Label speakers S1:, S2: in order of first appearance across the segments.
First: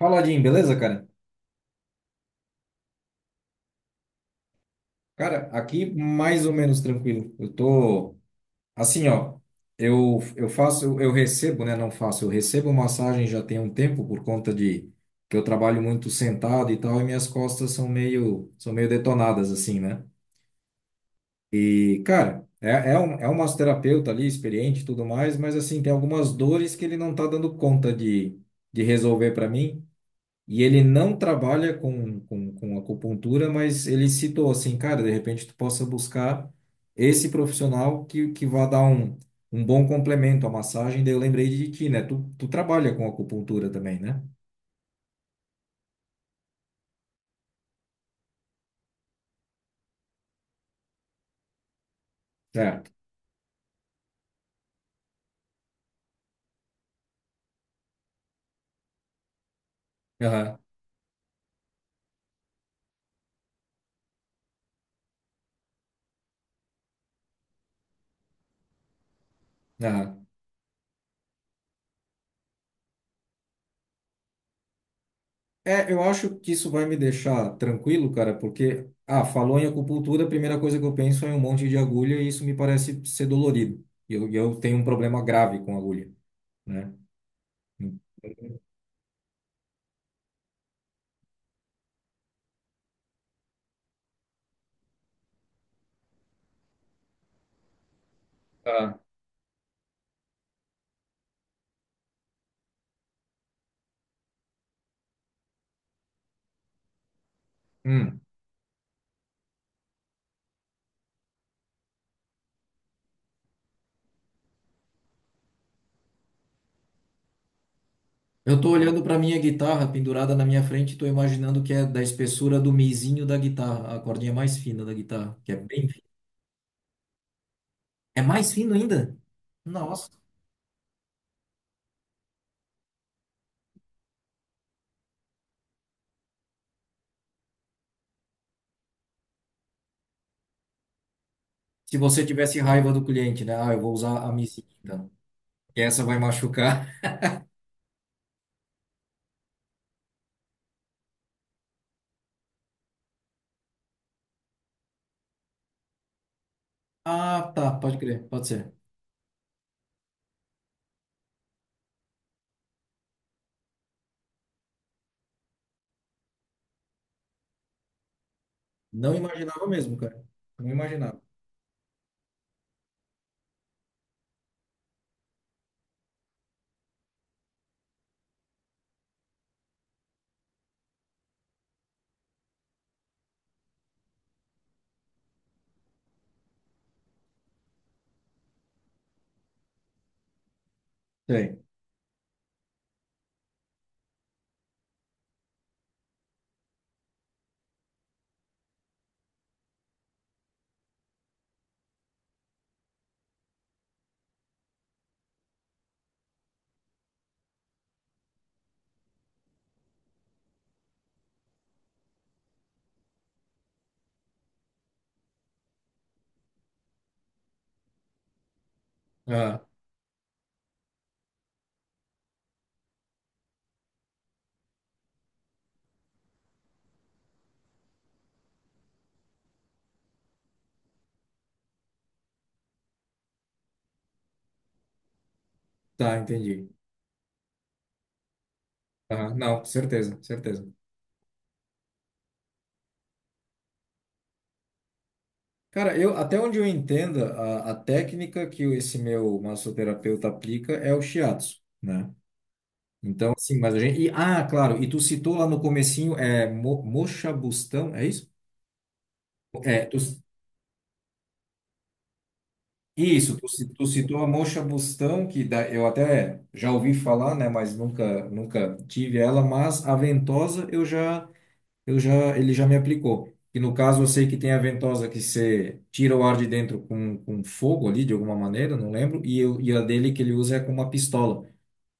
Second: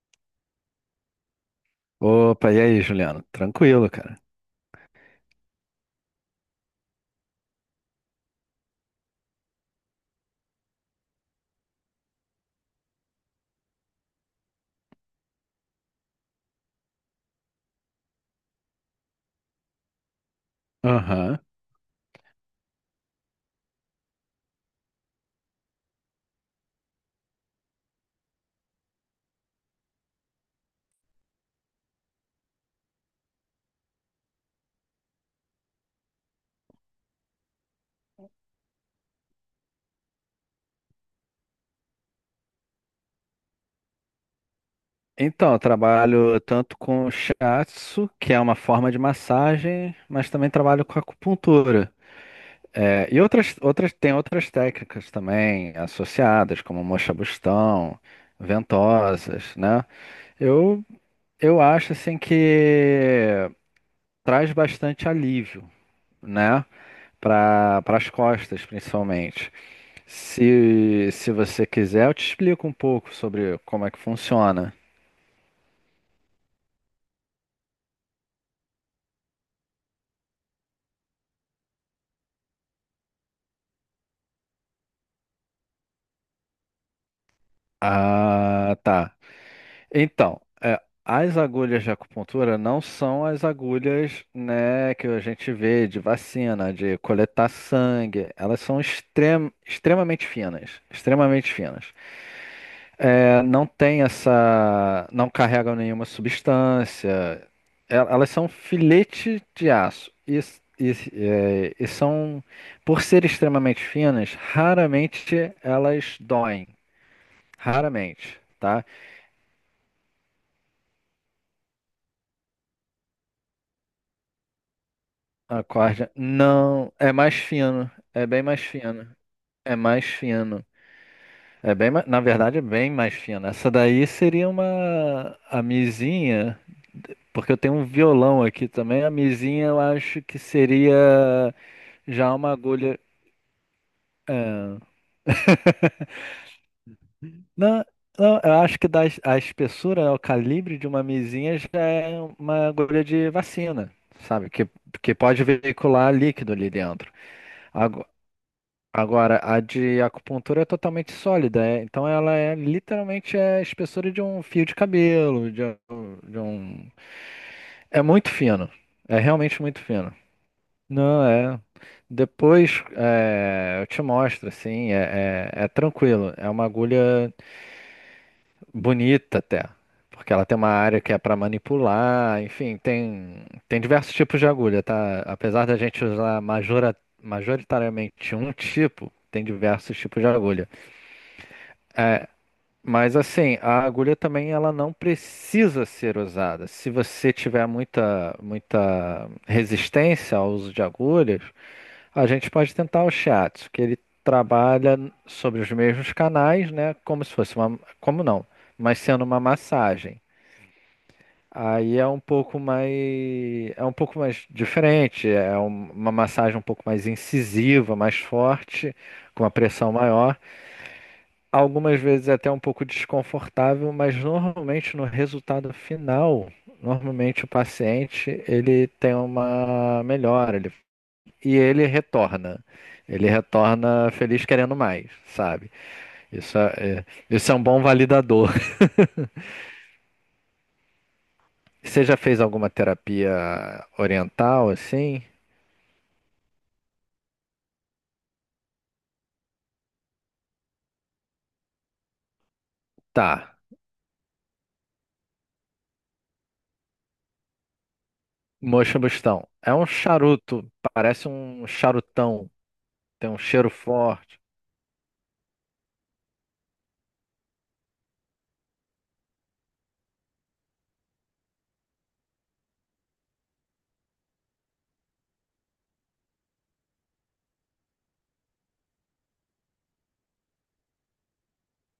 S1: Fala, Jim, beleza, cara?
S2: Opa, e aí, Juliano? Tranquilo, cara.
S1: Cara, aqui mais ou menos tranquilo. Eu tô assim, ó. Eu faço, eu recebo, né? Não faço, eu recebo massagem já tem um tempo por conta de que eu trabalho muito sentado e tal, e minhas costas são são meio detonadas, assim, né?
S2: Aham.
S1: E, cara, é um massoterapeuta ali, experiente e tudo mais, mas assim, tem algumas dores que ele não tá dando conta de resolver para mim. E ele não trabalha com acupuntura, mas ele citou assim, cara, de repente tu possa buscar esse profissional que vá dar um, um bom complemento à massagem. Daí eu lembrei de ti, né? Tu trabalha com acupuntura também, né?
S2: Então, eu trabalho tanto com shiatsu, que é uma forma de massagem, mas também trabalho com acupuntura.
S1: Certo.
S2: É, e outras, tem outras técnicas também associadas, como mocha-bustão, ventosas, né?
S1: Aham,
S2: Eu, eu acho, assim, que traz bastante alívio, né? Para as costas, principalmente.
S1: aham.
S2: Se você quiser, eu te explico um pouco sobre como é que funciona.
S1: É, eu acho que isso vai me deixar tranquilo, cara, porque, ah, falou em acupuntura, a primeira coisa que eu penso é em um monte de agulha e isso me parece ser dolorido. E eu tenho um problema grave com agulha, né?
S2: Ah, tá. Então, as agulhas de acupuntura não são as agulhas, né, que a gente vê de vacina, de coletar sangue. Elas são
S1: Ah.
S2: extremamente finas, extremamente finas. É, não tem essa. Não carregam nenhuma substância.
S1: Hum.
S2: Elas são filete de aço. E, é, e são, por ser extremamente finas, raramente elas doem. Raramente,
S1: Eu tô
S2: tá?
S1: olhando para minha guitarra pendurada na minha frente e tô imaginando que é da espessura do mizinho da guitarra, a cordinha mais fina da guitarra, que é
S2: A
S1: bem fina.
S2: corda não é mais fino.
S1: É
S2: É bem
S1: mais
S2: mais
S1: fino
S2: fino.
S1: ainda?
S2: É mais
S1: Nossa.
S2: fino. É bem, na verdade, é bem mais fina. Essa daí seria uma a mizinha, porque eu tenho um violão aqui também. A mizinha eu acho que seria
S1: Se você
S2: já uma
S1: tivesse raiva
S2: agulha.
S1: do cliente, né? Ah, eu vou usar a mizinha,
S2: é,
S1: então. Que essa vai machucar.
S2: Não, não, eu acho que a espessura, né, o calibre de uma mizinha já é uma agulha de vacina, sabe? Que pode veicular líquido ali dentro.
S1: Ah, tá, pode crer, pode ser.
S2: Agora, a de acupuntura é totalmente sólida, então ela é literalmente é espessura de um fio de cabelo, um... de um- é muito fino,
S1: Não
S2: é realmente
S1: imaginava
S2: muito
S1: mesmo,
S2: fino.
S1: cara. Não imaginava.
S2: Não, é. Depois eu te mostro, assim, é tranquilo, é uma agulha bonita até, porque ela tem uma área que é para manipular, enfim, tem diversos tipos de agulha, tá? Apesar da gente usar majoritariamente um tipo, tem diversos tipos de agulha.
S1: Sei.
S2: Mas assim, a agulha também ela não precisa ser usada. Se você tiver muita resistência ao uso de agulhas, a gente pode tentar o shiatsu, que ele trabalha sobre os mesmos canais, né? Como se fosse uma, como não, mas sendo uma massagem. Aí é um pouco mais, é um pouco mais diferente, uma massagem um pouco mais incisiva, mais forte, com uma
S1: Ah,
S2: pressão maior. Algumas vezes é até um pouco desconfortável, mas normalmente no resultado final, normalmente o paciente ele tem uma melhora, e ele retorna. Ele retorna feliz querendo mais, sabe?
S1: tá,
S2: Isso
S1: entendi.
S2: é, é- isso é um bom validador.
S1: Ah, não, certeza, certeza.
S2: Você já fez alguma terapia oriental assim?
S1: Cara, eu até onde eu entenda, a técnica que esse meu massoterapeuta aplica é o shiatsu, né? Então,
S2: Tá.
S1: assim, mas a gente. E, ah, claro, e tu citou lá no comecinho, é Mo, Mocha Bustão, é isso?
S2: Moxibustão. É um
S1: É,
S2: charuto, parece um charutão, tem
S1: isso,
S2: um cheiro
S1: tu citou a
S2: forte.
S1: Mocha Bustão, que da, eu até já ouvi falar, né? Mas nunca, nunca tive ela, mas a ventosa eu já, ele já me aplicou. E no caso eu sei que tem a ventosa que você tira o ar de dentro com fogo ali, de alguma maneira, não lembro, e a dele que ele usa é com uma pistola,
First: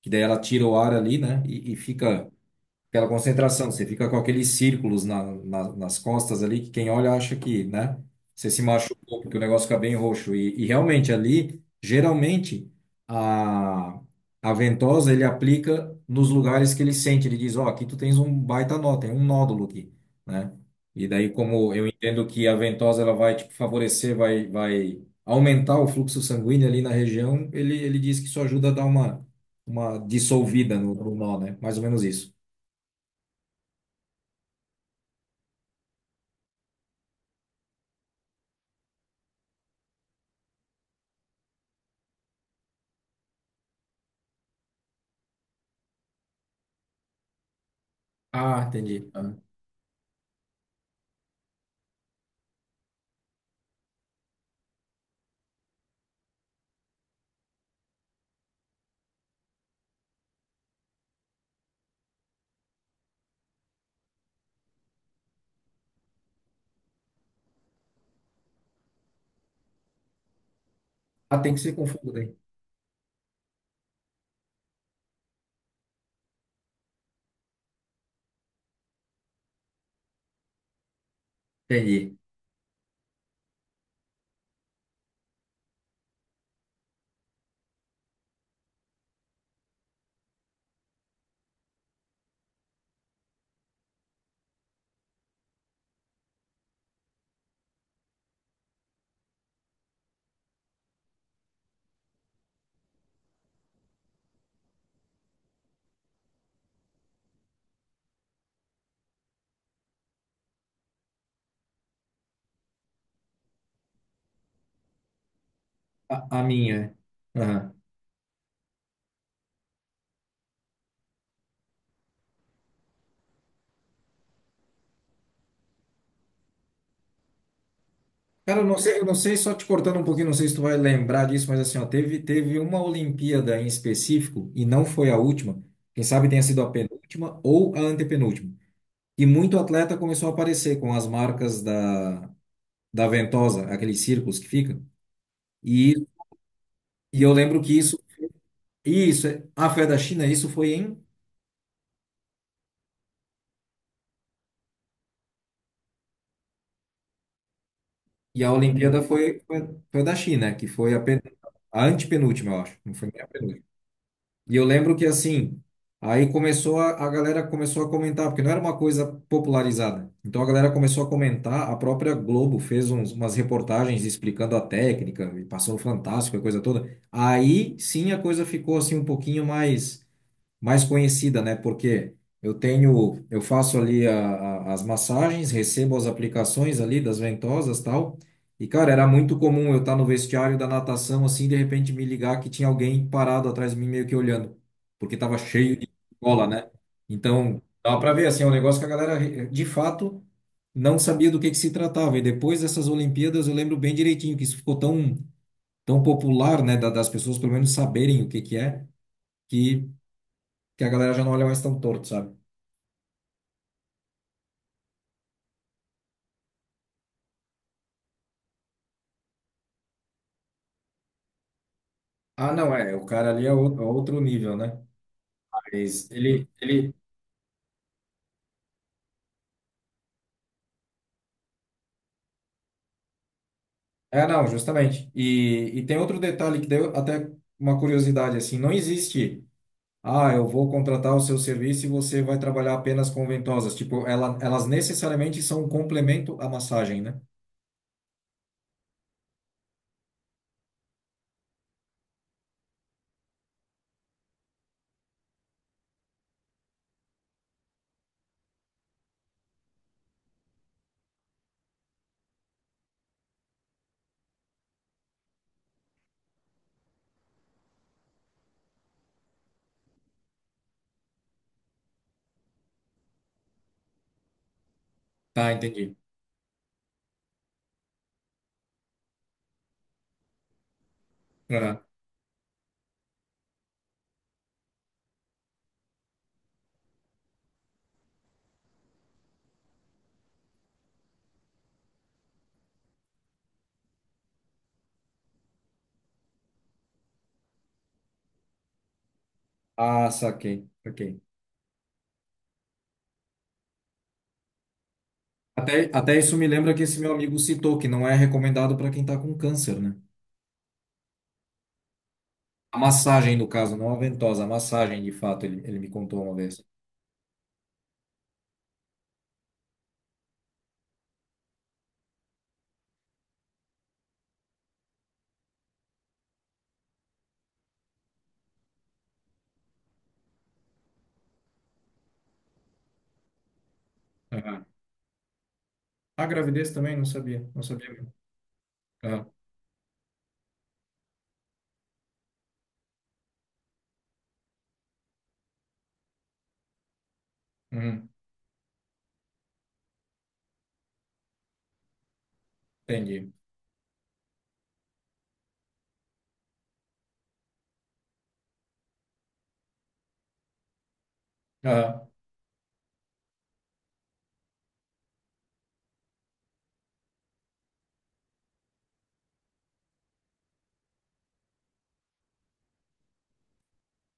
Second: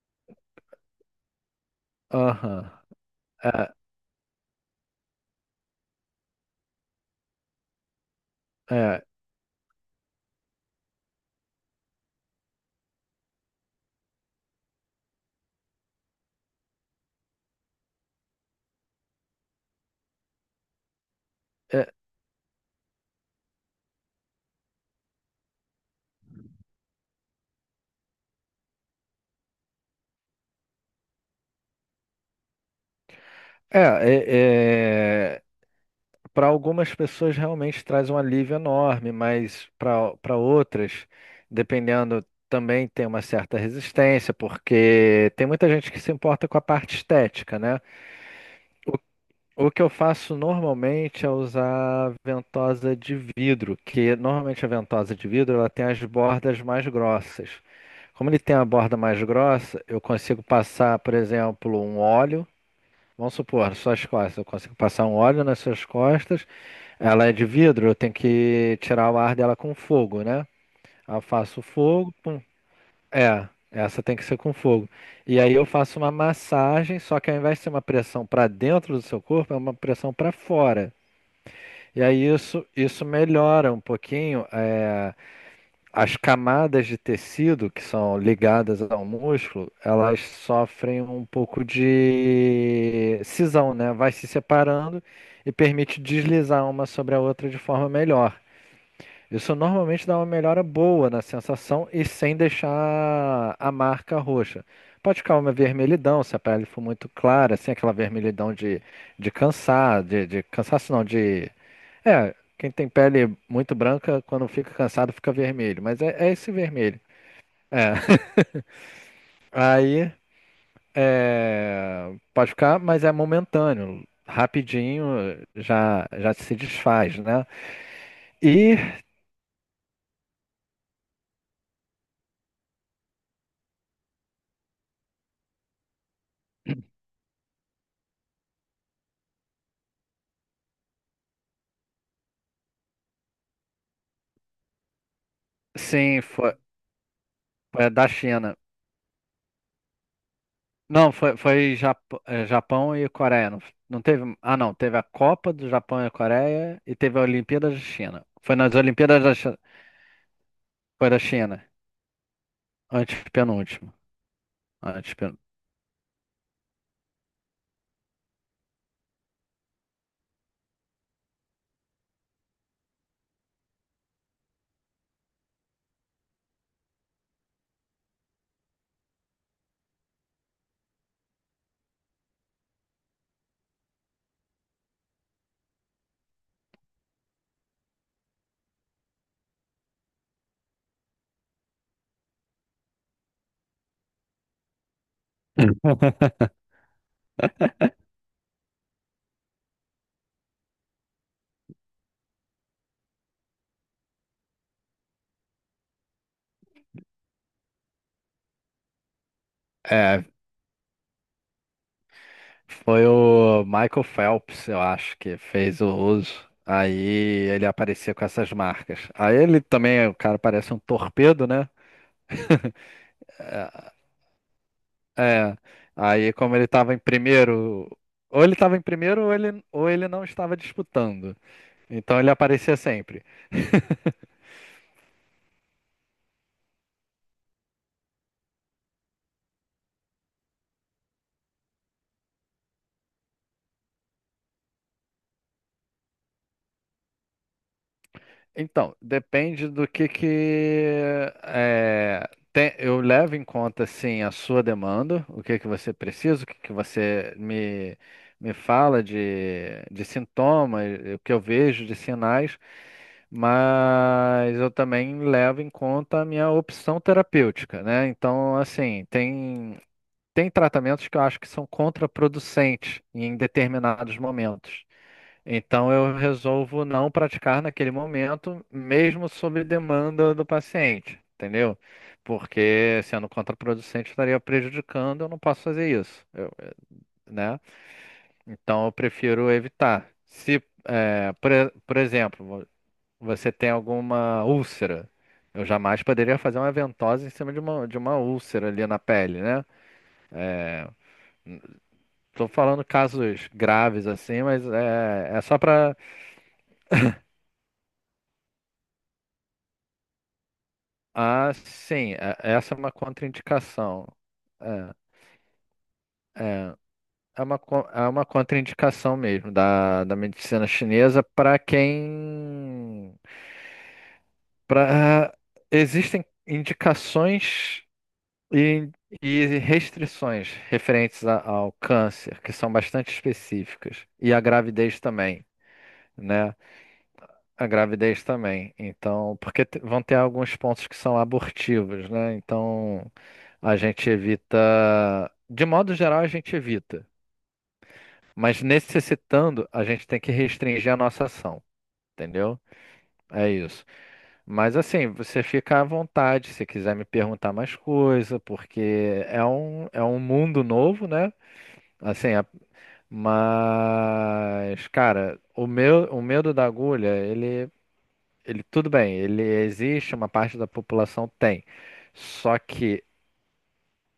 S1: que daí ela tira o ar ali, né? E fica
S2: Aham.
S1: aquela concentração,
S2: É,
S1: você fica com aqueles círculos nas costas ali, que quem olha acha que, né? Você se
S2: é.
S1: machucou, porque o negócio fica bem roxo. E realmente ali, geralmente, a, a ventosa ele aplica nos lugares que ele sente. Ele diz: Ó, aqui tu tens um baita nó, tem um nódulo aqui, né? E daí, como eu
S2: É.
S1: entendo que a ventosa ela vai tipo, favorecer, vai aumentar o fluxo sanguíneo ali na região, ele diz que isso ajuda a dar uma dissolvida no nó, né? Mais ou menos isso.
S2: É, é, para algumas pessoas realmente traz um alívio enorme, mas para outras, dependendo, também tem uma certa resistência, porque tem muita gente que se importa com a parte estética, né?
S1: Ah, entendi. Ah.
S2: O que eu faço normalmente é usar ventosa de vidro, que normalmente a ventosa de vidro ela tem as bordas mais grossas. Como ele tem a borda mais grossa, eu consigo passar, por exemplo, um óleo. Vamos supor, suas costas. Eu consigo passar um óleo nas suas costas. Ela é de vidro, eu tenho que tirar o ar dela com fogo, né? Eu
S1: Ah, tem que
S2: faço
S1: se
S2: fogo,
S1: confundir.
S2: pum. É, essa tem que ser com fogo. E aí eu faço uma massagem, só que ao invés de ser uma pressão para dentro do seu corpo, é uma pressão para fora. E
S1: Entendi.
S2: aí isso melhora um pouquinho. As camadas de tecido que são ligadas ao músculo, elas sofrem um pouco de cisão, né? Vai se separando e permite deslizar uma sobre a outra de forma melhor. Isso normalmente dá uma melhora boa na sensação e sem deixar a marca roxa. Pode ficar uma vermelhidão se a pele for muito clara, assim, aquela vermelhidão de cansar, de cansaço não, de é, quem tem pele muito branca, quando fica cansado, fica vermelho. Mas é
S1: A
S2: esse
S1: minha.
S2: vermelho.
S1: Aham.
S2: É. Aí, pode ficar, mas é momentâneo. Rapidinho já se desfaz, né?
S1: Cara,
S2: E,
S1: eu não sei, só te cortando um pouquinho, não sei se tu vai lembrar disso, mas assim, ó, teve uma Olimpíada em específico, e não foi a última, quem sabe tenha sido a penúltima ou a antepenúltima. E muito atleta começou a aparecer com as marcas da ventosa, aqueles círculos que ficam. E,
S2: sim, foi,
S1: e eu lembro que
S2: foi
S1: isso,
S2: da China.
S1: isso, é, ah, foi a da China, isso foi em,
S2: Não, foi Japão e Coreia. Não, não teve. Ah, não. Teve a Copa do Japão e a Coreia e teve a Olimpíada da China.
S1: e a
S2: Foi nas
S1: Olimpíada
S2: Olimpíadas da China.
S1: foi a da China, que foi a
S2: Foi da China.
S1: A antepenúltima, eu acho. Não foi
S2: Antes
S1: nem a penúltima.
S2: penúltimo.
S1: E eu lembro que
S2: Antes
S1: assim, aí começou a galera começou a comentar, porque não era uma coisa popularizada. Então a galera começou a comentar, a própria Globo fez uns- umas reportagens explicando a técnica, e passou o Fantástico, a coisa toda. Aí sim a coisa ficou assim um pouquinho mais conhecida, né? Porque eu tenho, eu faço ali a- as massagens, recebo as aplicações ali das ventosas, tal. E cara, era muito comum eu estar no vestiário da natação assim, e de repente me ligar que tinha alguém parado atrás de mim meio que olhando, porque tava cheio de cola, né? Então, dá para ver assim, é um negócio que a galera eh, de fato não sabia do que se tratava. E depois dessas Olimpíadas, eu lembro bem direitinho que isso ficou tão popular, né, da- das pessoas pelo menos saberem o que que é. que que a galera já não olha mais tão torto, sabe?
S2: foi o Michael Phelps, eu acho, que fez o uso. Aí ele aparecia com essas marcas. Aí ele também, o cara parece um torpedo, né?
S1: Ah, não, é, o cara ali é ou- é outro nível, né?
S2: É.
S1: Mas
S2: Aí
S1: ele,
S2: como ele
S1: ele...
S2: estava em primeiro, ou ele estava em primeiro ou ou ele não estava disputando. Então ele aparecia sempre.
S1: É, não, justamente. E tem outro detalhe que deu até uma curiosidade, assim, não existe, ah, eu vou contratar o seu serviço e você vai trabalhar apenas com ventosas. Tipo, ela, elas necessariamente são um complemento à massagem, né?
S2: Então, depende do que é, eu levo em conta assim a sua demanda, o que que você precisa, o que que você me fala de sintomas, o que eu vejo de sinais, mas eu também levo em conta a minha opção terapêutica, né? Então, assim, tem tratamentos que eu acho que são contraproducentes em determinados momentos.
S1: Tá,
S2: Então
S1: entendi.
S2: eu resolvo não praticar naquele momento, mesmo sob demanda do paciente, entendeu?
S1: Aham.
S2: Porque sendo contraproducente, estaria prejudicando, eu não posso fazer isso, né? Então eu prefiro evitar. Se, eh, por, e- Por exemplo, você tem alguma úlcera, eu jamais poderia fazer uma ventosa em cima de de uma úlcera ali na pele, né?
S1: Ah, saquei, saquei.
S2: Estou falando casos graves assim, mas é só
S1: Até,
S2: para
S1: até isso me lembra que esse meu amigo citou, que não é recomendado para quem tá com câncer, né?
S2: ah, sim, essa
S1: A
S2: é uma
S1: massagem, no caso, não a
S2: contraindicação.
S1: ventosa, a
S2: É,
S1: massagem, de fato, ele me contou uma vez.
S2: é, é uma contraindicação mesmo da medicina chinesa para quem. Pra, existem indicações e, e restrições referentes ao câncer, que são bastante específicas, e à
S1: Aham.
S2: gravidez também,
S1: A
S2: né?
S1: gravidez também, não sabia, não
S2: A
S1: sabia mesmo.
S2: gravidez também.
S1: Aham.
S2: Então, porque vão ter alguns pontos que são abortivos, né? Então, a gente evita. De modo geral, a gente evita.
S1: Uhum.
S2: Mas necessitando, a gente tem que restringir a nossa ação, entendeu?
S1: Entendi.
S2: É isso. Mas assim, você fica à vontade se quiser me perguntar mais coisa, porque é um mundo novo, né?
S1: Aham.
S2: Assim, mas, cara, o medo da agulha, ele, tudo bem, ele existe, uma parte da população tem. Só que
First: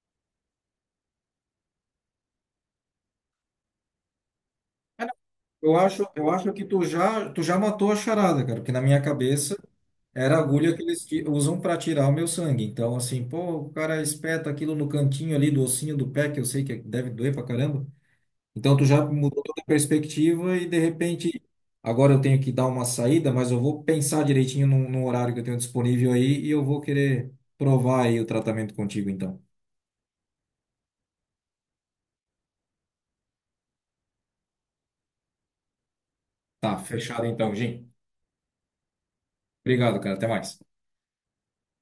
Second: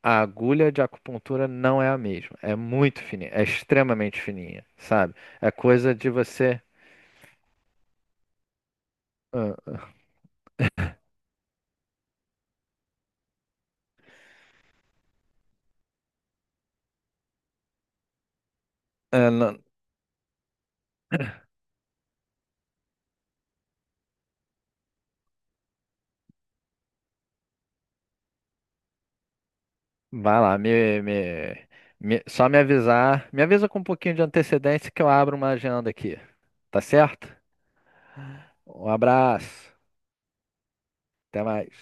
S2: a agulha de acupuntura não é a mesma. É muito fininha, é extremamente fininha,
S1: Ah, não.
S2: sabe? É coisa de
S1: Eu acho
S2: você.
S1: que tu já matou a charada, cara, porque na minha
S2: Ah,
S1: cabeça era a agulha que eles ti- usam para tirar o meu sangue. Então, assim, pô, o cara espeta aquilo no cantinho ali do ossinho do pé, que eu sei que deve doer pra caramba. Então tu já
S2: ah,
S1: mudou
S2: não-
S1: toda a perspectiva e de repente agora eu tenho que dar uma saída, mas eu vou pensar direitinho no horário que eu tenho disponível aí e eu vou querer provar aí o tratamento contigo então.
S2: vai lá, só me avisar. Me avisa com um pouquinho de antecedência que eu abro uma agenda aqui.
S1: Tá,
S2: Tá
S1: fechado
S2: certo?
S1: então, Jim.
S2: Um abraço.
S1: Obrigado, cara. Até mais.
S2: Até mais.